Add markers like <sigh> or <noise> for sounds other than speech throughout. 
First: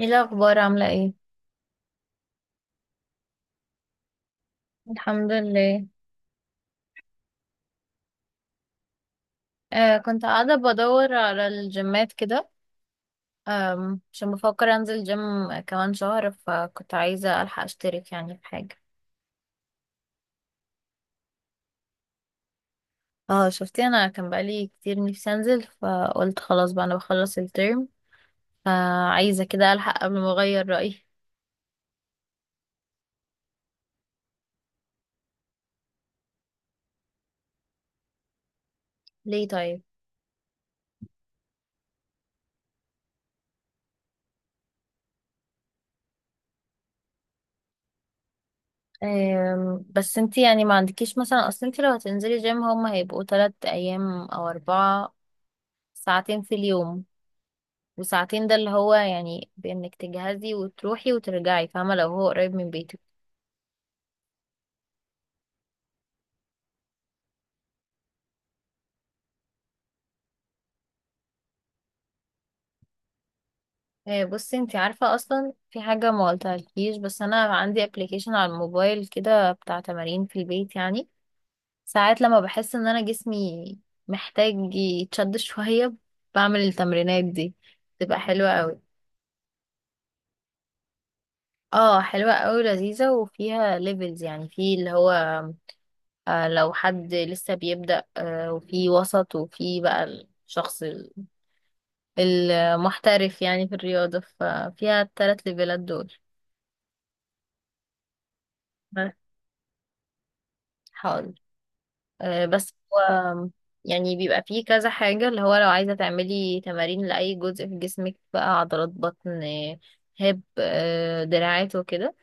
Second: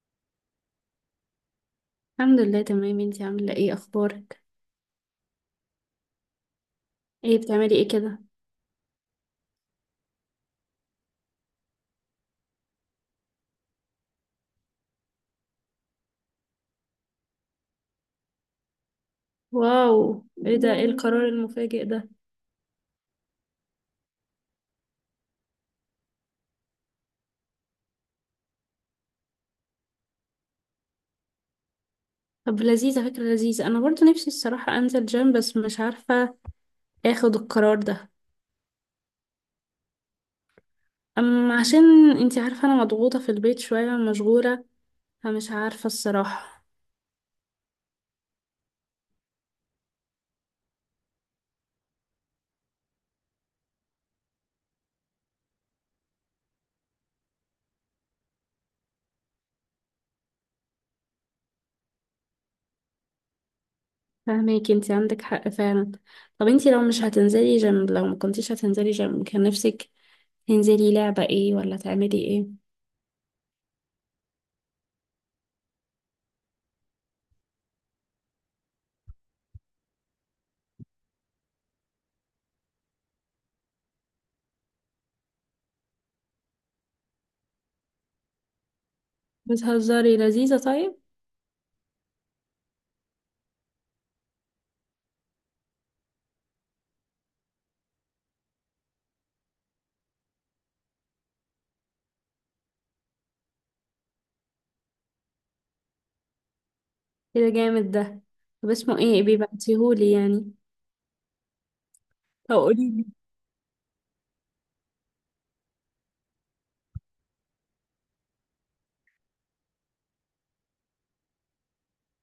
ايه الاخبار؟ عامله ايه؟ الحمد لله، تمام. انتي عاملة ايه؟ اخبارك؟ الحمد لله. ايه بتعملي ايه كده؟ آه، كنت قاعده بدور على الجيمات كده. عشان بفكر انزل جيم كمان شهر، فكنت عايزه الحق اشترك يعني في حاجه. واو، ايه ده؟ ايه القرار المفاجئ ده؟ اه، شفتي؟ انا كان بقالي كتير نفسي انزل، فقلت خلاص بقى انا بخلص الترم، فعايزه كده الحق قبل ما اغير رايي. طب لذيذة، فكرة لذيذة. انا برضو نفسي الصراحة انزل جيم بس مش عارفة اخد القرار ده. ليه طيب؟ اما عشان انتي عارفة انا مضغوطة في البيت شوية، مشغولة، فمش عارفة الصراحة. بس انتي يعني ما عندكيش مثلا، اصل انتي لو هتنزلي جيم هما هيبقوا 3 ايام او 4 ساعتين في اليوم. وساعتين ده اللي هو يعني بانك تجهزي وتروحي وترجعي، فاهمه؟ لو هو قريب من بيتك. فهماكي، انتي عندك حق فعلا. طب انتي، لو مش هتنزلي جيم، لو ما كنتيش هتنزلي جيم كان نفسك تنزلي لعبة ايه، ولا تعملي ايه؟ آه، بصي انت عارفه، اصلا في حاجه ما قلتهالكيش، بس انا عندي ابلكيشن على الموبايل كده بتاع تمارين في البيت يعني. ساعات لما بحس ان انا جسمي محتاج يتشد شويه، بعمل التمرينات دي، تبقى حلوه قوي. بتهزري؟ لذيذة، طيب. اه، حلوه قوي لذيذه، وفيها ليفلز يعني في اللي هو، لو حد لسه بيبدأ، وفي وسط، وفي بقى الشخص المحترف يعني في الرياضة، ففيها التلات ليفلات دول. ايه ده جامد ده! طب اسمه بس. ايه؟ بيبعتيهولي يعني. حاضر. طب بس قوليلي. هو يعني بيبقى فيه كذا حاجة اللي هو، لو عايزة تعملي تمارين لأي جزء في جسمك بقى عضلات بطن، هيب، دراعات وكده،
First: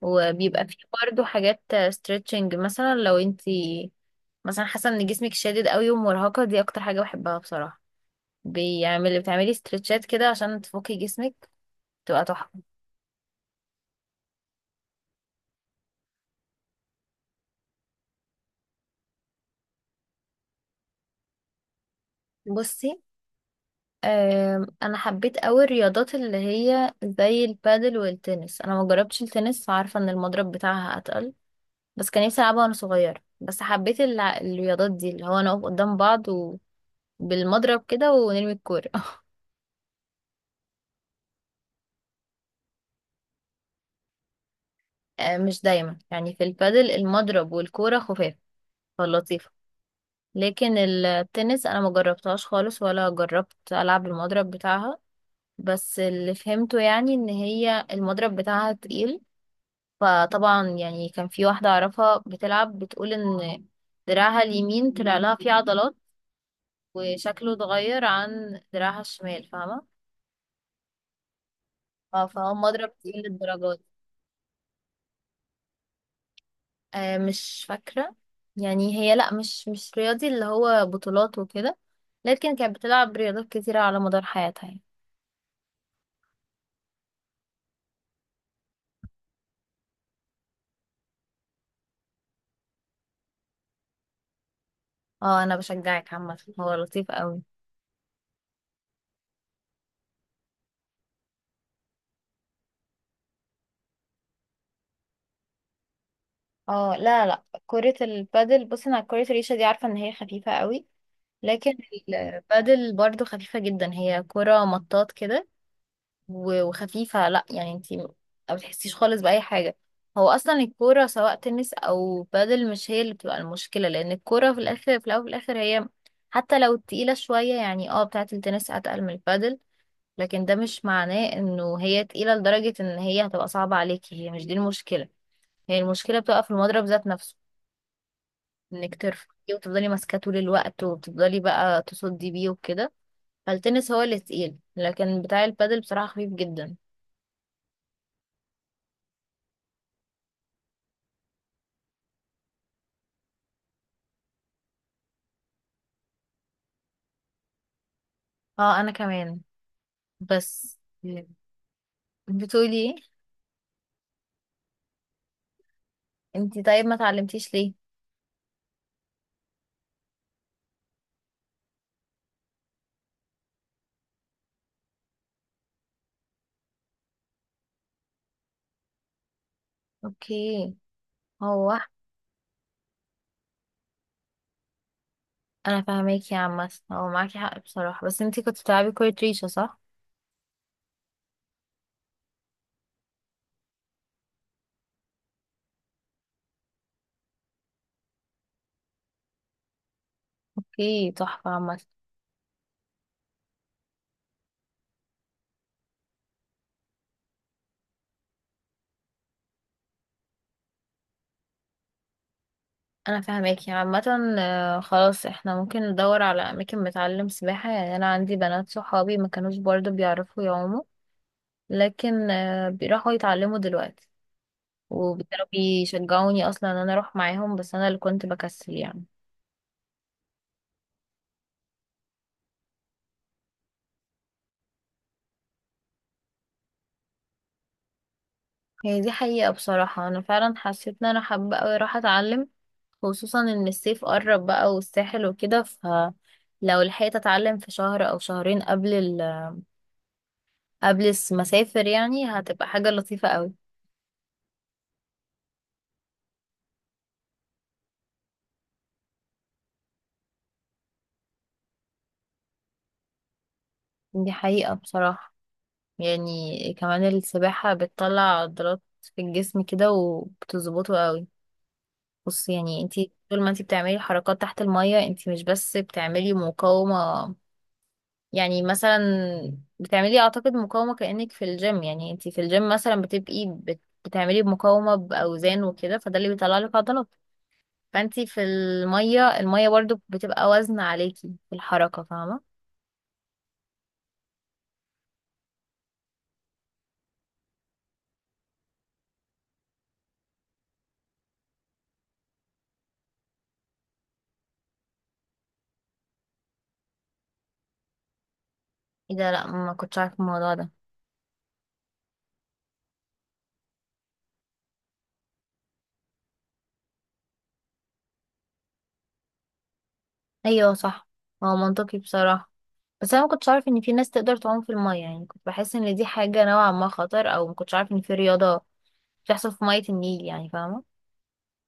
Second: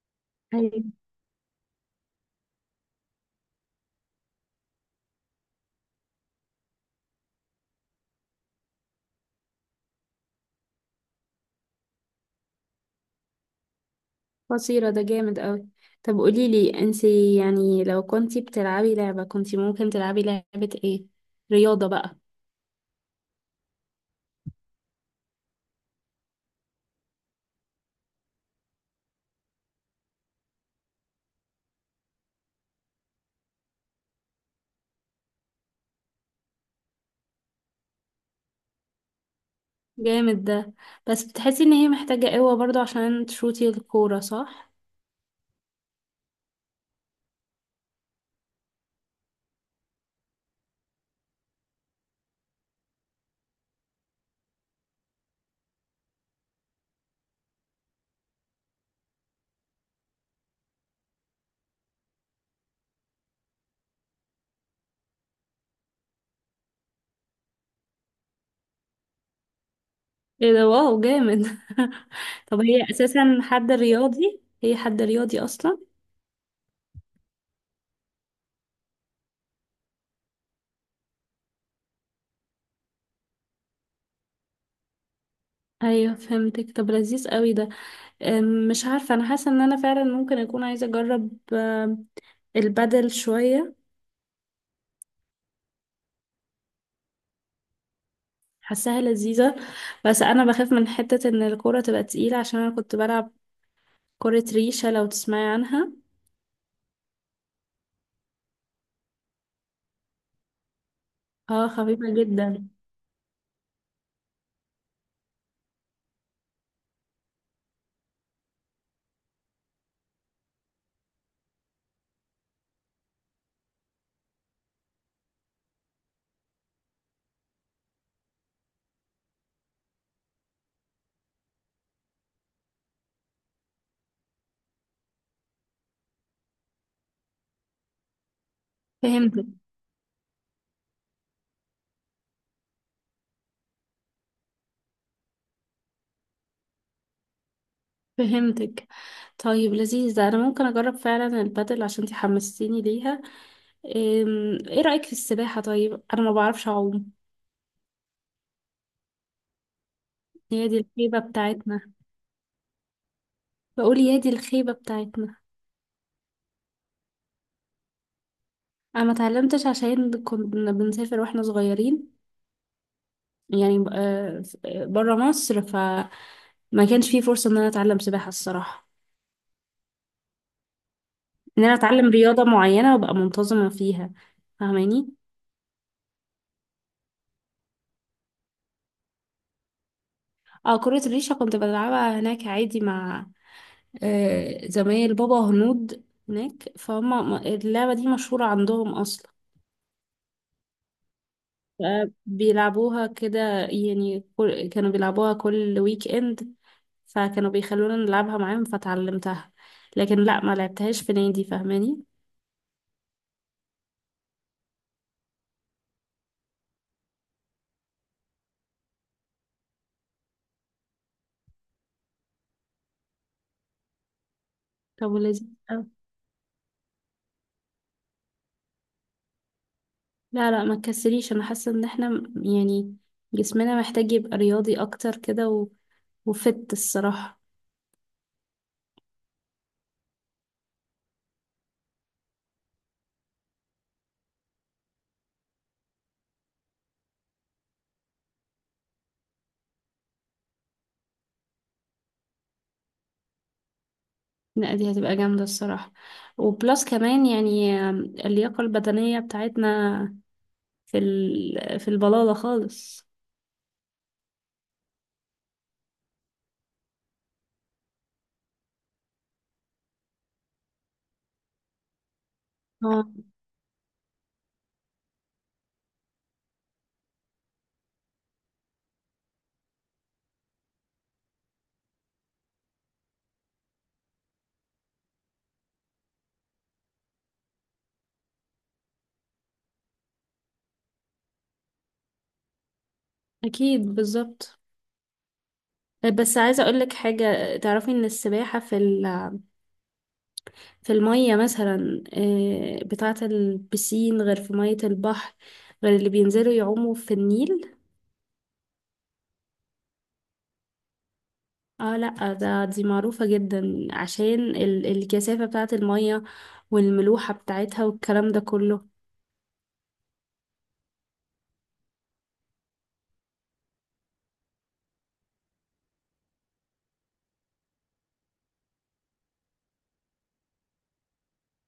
وبيبقى فيه ايوه. برضه حاجات ستريتشنج مثلا. لو انتي مثلا حاسة ان جسمك شادد قوي ومرهقة، دي اكتر حاجة بحبها بصراحة، بتعملي ستريتشات كده عشان تفكي جسمك، تبقى تحفة. قصيرة، ده جامد قوي. طب قوليلي انتي، يعني لو كنتي بتلعبي لعبة كنتي ممكن تلعبي لعبة ايه، رياضة بقى؟ بصي. انا حبيت قوي الرياضات اللي هي زي البادل والتنس، انا ما جربتش التنس، عارفه ان المضرب بتاعها اتقل، بس كان نفسي العبها وانا صغيره، بس حبيت الرياضات دي اللي هو نقف قدام بعض، وبالمضرب كده ونرمي الكوره. <laughs> جامد ده. بس بتحسي ان هي محتاجة قوة برضو عشان تشوتي الكورة، صح؟ آه، مش دايما، يعني في البادل المضرب والكوره خفاف، فلطيفه. لكن التنس انا ما جربتهاش خالص، ولا جربت العب المضرب بتاعها، بس اللي فهمته يعني ان هي المضرب بتاعها تقيل. فطبعا يعني كان في واحدة أعرفها بتلعب، بتقول إن دراعها اليمين طلع لها فيه عضلات، وشكله اتغير عن دراعها الشمال، فاهمة؟ ايه ده، واو جامد! <laughs> فهو طب هي مضرب تقيل اساسا حد للدرجات. رياضي، هي حد رياضي اصلا؟ آه، مش فاكرة. يعني هي لأ، مش رياضي اللي هو بطولات وكده، لكن كانت بتلعب رياضات كتيرة على مدار حياتها يعني. ايوه، فهمتك. طب لذيذ قوي ده. مش عارفة، انا حاسة ان انا فعلا ممكن اكون عايزة اجرب البدل شوية. اه، أنا بشجعك عامة، هو لطيف قوي. حاساها لذيذة. بس أنا بخاف من حتة إن الكورة تبقى تقيلة، عشان أنا كنت بلعب كرة ريشة، لو تسمعي عنها. اه، لا، لا، كرة البادل، بصي أنا كرة الريشة دي عارفة إن هي خفيفة قوي. اه، لكن خفيفة جدا. البادل برضو خفيفة جدا، هي كرة مطاط كده وخفيفة. لا يعني انتي ما بتحسيش خالص بأي حاجة. هو أصلا الكورة سواء تنس أو بادل، مش هي اللي بتبقى المشكلة، لأن الكورة في الآخر، في الأول وفي الآخر، هي حتى لو تقيلة شوية، يعني بتاعة التنس أتقل من البادل، لكن ده مش معناه إنه هي تقيلة لدرجة إن هي هتبقى صعبة عليكي، هي مش دي المشكلة. هي المشكلة بتبقى في المضرب ذات نفسه، إنك ترفعي فهمتك، وتفضلي ماسكاه طول الوقت، وتفضلي بقى تصدي بيه وكده. فالتنس هو اللي تقيل، لكن بتاع البادل بصراحة خفيف جدا. فهمتك. طيب، لذيذ ده. أنا ممكن أجرب فعلا البدل عشان انتي حمستيني ليها. ايه رأيك في السباحة؟ طيب أنا ما بعرفش أعوم. اه، انا كمان، هي بس. دي الخيبة بتاعتنا. بتقولي ايه؟ بقول يا دي الخيبة بتاعتنا. انتي طيب ما اتعلمتيش ليه؟ أنا ما اتعلمتش عشان كنا بنسافر واحنا صغيرين، يعني بره مصر، فما كانش في فرصة ان انا اتعلم سباحة الصراحة. اوكي. ان انا هو اتعلم رياضة معينة وابقى منتظمة فيها، فاهماني؟ انا فاهماكي يا عم، هو معاكي حق بصراحة، بس انتي كنت بتلعبي كورة ريشة صح؟ اه، كرة الريشة كنت بلعبها هناك عادي مع زمايل بابا هنود هناك، فهم اللعبة دي مشهورة عندهم اصلا. اوكي، تحفة عامة. بيلعبوها كده يعني، كانوا بيلعبوها كل ويك اند. فكانوا بيخلونا نلعبها معاهم فتعلمتها. لكن لا، ما لعبتهاش في نادي، فاهماني؟ انا فاهماكي عامة، خلاص احنا ممكن ندور على اماكن بتعلم سباحة، يعني انا عندي بنات صحابي ما كانوش برضو بيعرفوا يعوموا، لكن بيروحوا يتعلموا دلوقتي، طب، ولذيذ. وكانوا بيشجعوني اصلا ان انا اروح معاهم، بس انا اللي كنت بكسل يعني. لا لا، ما تكسليش، انا حاسه ان احنا يعني جسمنا محتاج يبقى رياضي اكتر كده وفت الصراحه. هي دي حقيقة بصراحة، انا فعلا حسيت ان انا حابة اوي اروح اتعلم، خصوصا ان الصيف قرب بقى، والساحل وكده، فلو لحقت اتعلم في شهر او شهرين قبل المسافر، يعني هتبقى حاجة لطيفة اوي. لا، دي هتبقى جامده الصراحه. وبلس كمان يعني اللياقه البدنيه بتاعتنا في في البلاله خالص. دي حقيقة بصراحة. يعني كمان السباحة بتطلع عضلات في الجسم كده، وبتظبطه اوي. بص، يعني انتي اه، طول ما انتي بتعملي حركات تحت المية، انتي مش بس بتعملي مقاومة، يعني مثلا بتعملي، اعتقد مقاومة كأنك في الجيم، يعني انتي في الجيم مثلا بتبقي بتعملي مقاومة بأوزان وكده، فده اللي بيطلع لك عضلات. فانتي في المية، المية برضو بتبقى وزن عليكي في الحركة، فاهمة؟ اكيد بالظبط. بس عايزه اقول لك حاجه، تعرفي ان السباحه في في الميه مثلا، بتاعه البسين، غير في ميه البحر. غير اللي بينزلوا يعوموا في النيل. ايه ده؟ لا، ما كنتش عارفة الموضوع ده. اه لا، ده دي معروفة جدا عشان الكثافة بتاعة المية والملوحة بتاعتها والكلام ده كله. ايوه صح، هو منطقي بصراحة، بس انا ما كنتش عارفة ان في ناس تقدر تعوم في المية، يعني كنت بحس ان دي حاجة نوعا ما خطر، او ما كنتش عارفة ان في رياضة بتحصل في مية النيل يعني، فاهمة؟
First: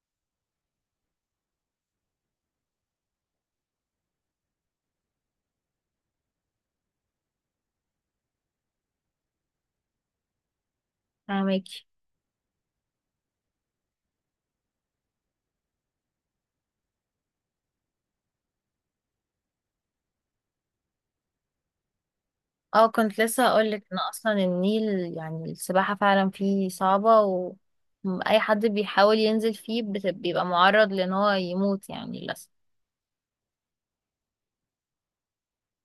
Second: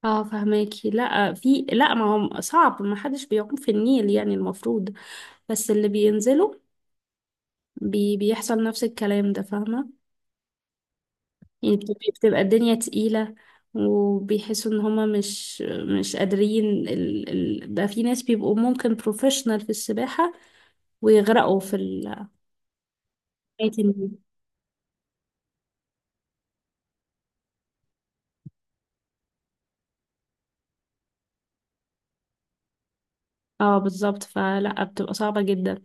اه، فهماكي. لا، في، لا، ما هو صعب، ما حدش بيعوم في النيل يعني، المفروض. بس اللي بينزلوا بيحصل نفس الكلام ده، فاهمة؟ فاهمك. يعني بتبقى الدنيا تقيلة. وبيحسوا ان هما مش قادرين. ال ال ده في ناس بيبقوا ممكن بروفيشنال في السباحة. ويغرقوا في اه، كنت لسه ال، هقولك ان اصلا النيل، يعني السباحة فعلا فيه صعبة، واي حد بيحاول ينزل فيه بيبقى معرض لان هو يموت يعني للأسف. اه، بالظبط. فلا، بتبقى صعبة جدا.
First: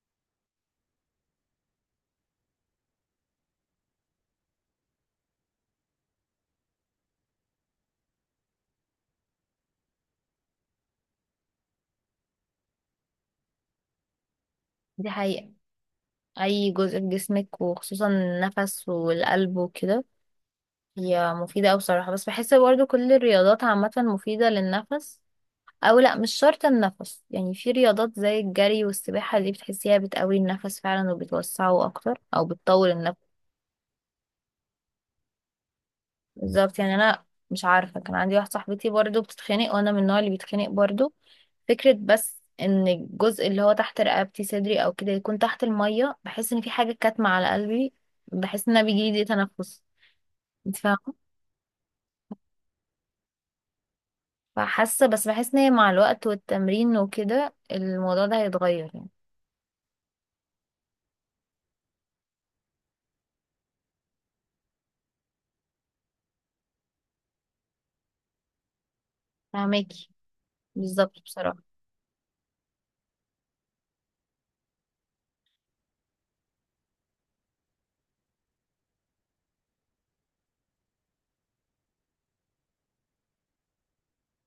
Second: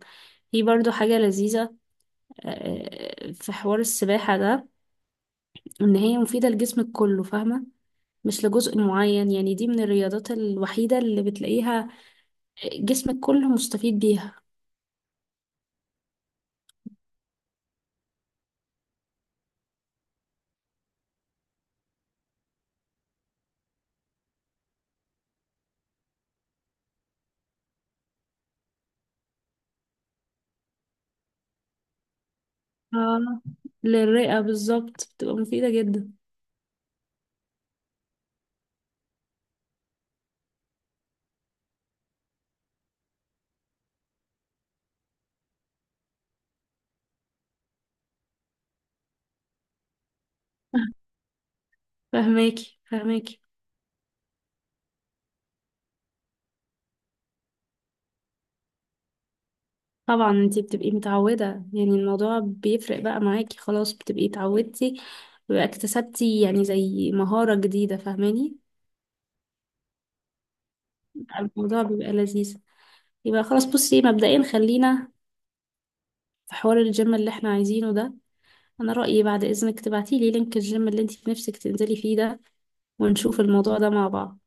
في برضو حاجة لذيذة، آه، في حوار السباحة ده. ان هي مفيدة لجسمك كله، فاهمة؟ مش لجزء معين. يعني دي من الرياضات الوحيدة اللي بتلاقيها جسمك كله مستفيد بيها. دي حقيقة. اي جزء في جسمك، وخصوصا النفس والقلب وكده، هي مفيدة اوي بصراحة، بس بحس برضه كل الرياضات عامة مفيدة للنفس، او لا، مش شرط النفس، يعني في رياضات زي الجري والسباحة، دي بتحسيها بتقوي النفس فعلا وبتوسعه اكتر، او بتطول النفس. اه، للرئة بالظبط، بتبقى مفيدة جدا. بالظبط، يعني انا مش عارفه، كان عندي واحده صاحبتي برضو بتتخانق، وانا من النوع اللي بيتخانق برضو، فكره بس ان الجزء اللي هو تحت رقبتي صدري او كده يكون تحت الميه، بحس ان في حاجه كاتمه على قلبي، بحس ان انا بيجيلي ضيق تنفس، انت <laughs> فاهمه؟ فهماكي، فهماكي. فحاسه، بس بحس ان هي مع الوقت والتمرين وكده الموضوع ده هيتغير يعني. طبعا، انتي بتبقي متعودة. يعني الموضوع بيفرق بقى معاكي، خلاص بتبقي اتعودتي، بقى اكتسبتي يعني زي مهارة جديدة، فاهماني؟ فاهماكي. بالظبط بصراحه. الموضوع بيبقى لذيذ. يبقى خلاص، بصي مبدئيا خلينا في حوار الجيم اللي احنا عايزينه ده. انا رأيي بعد اذنك تبعتي لي لينك الجيم اللي انت في نفسك تنزلي فيه ده، ونشوف الموضوع ده مع بعض.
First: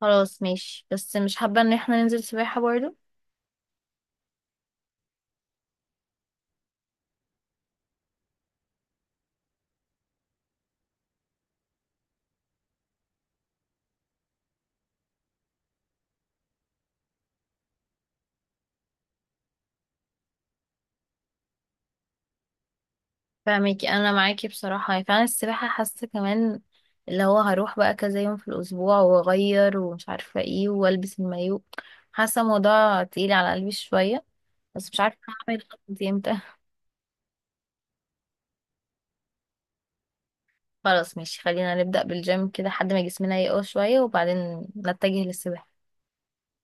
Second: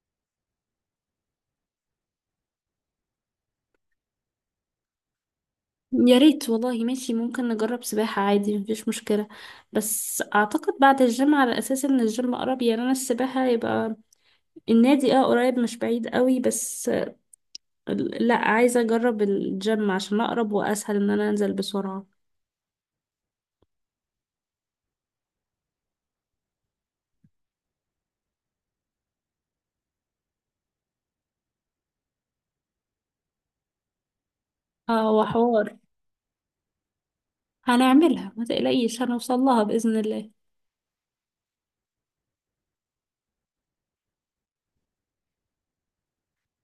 خلاص ماشي، بس مش حابه ان احنا ننزل سباحه برضو. يا ريت والله. ماشي، ممكن نجرب سباحة عادي، مفيش مشكلة. بس أعتقد بعد الجيم على أساس إن الجيم قرب. يعني أنا السباحة يبقى النادي اه قريب، مش بعيد قوي بس. لا، عايزة أجرب الجيم عشان أقرب وأسهل إن أنا أنزل بسرعة. فاهمك، انا معاكي بصراحه، يعني فعلا السباحه حاسه كمان اللي هو هروح بقى كذا يوم في الاسبوع، واغير ومش عارفه ايه، والبس المايو، حاسه الموضوع تقيل على قلبي شويه، بس مش اه، عارفه هعمل وحوار. الخطوه دي امتى. هنعملها ما تقلقيش، هنوصل لها بإذن الله. <laughs> خلاص ماشي، خلينا نبدا بالجيم كده لحد ما جسمنا يقوى شويه، وبعدين نتجه للسباحه.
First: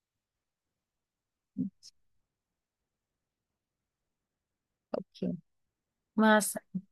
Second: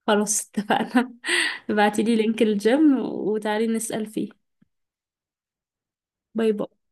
خلاص، اتفقنا. <laughs> ابعتيلي لينك الجيم وتعالي نسأل فيه. اوكي. مع باي السلامه. باي.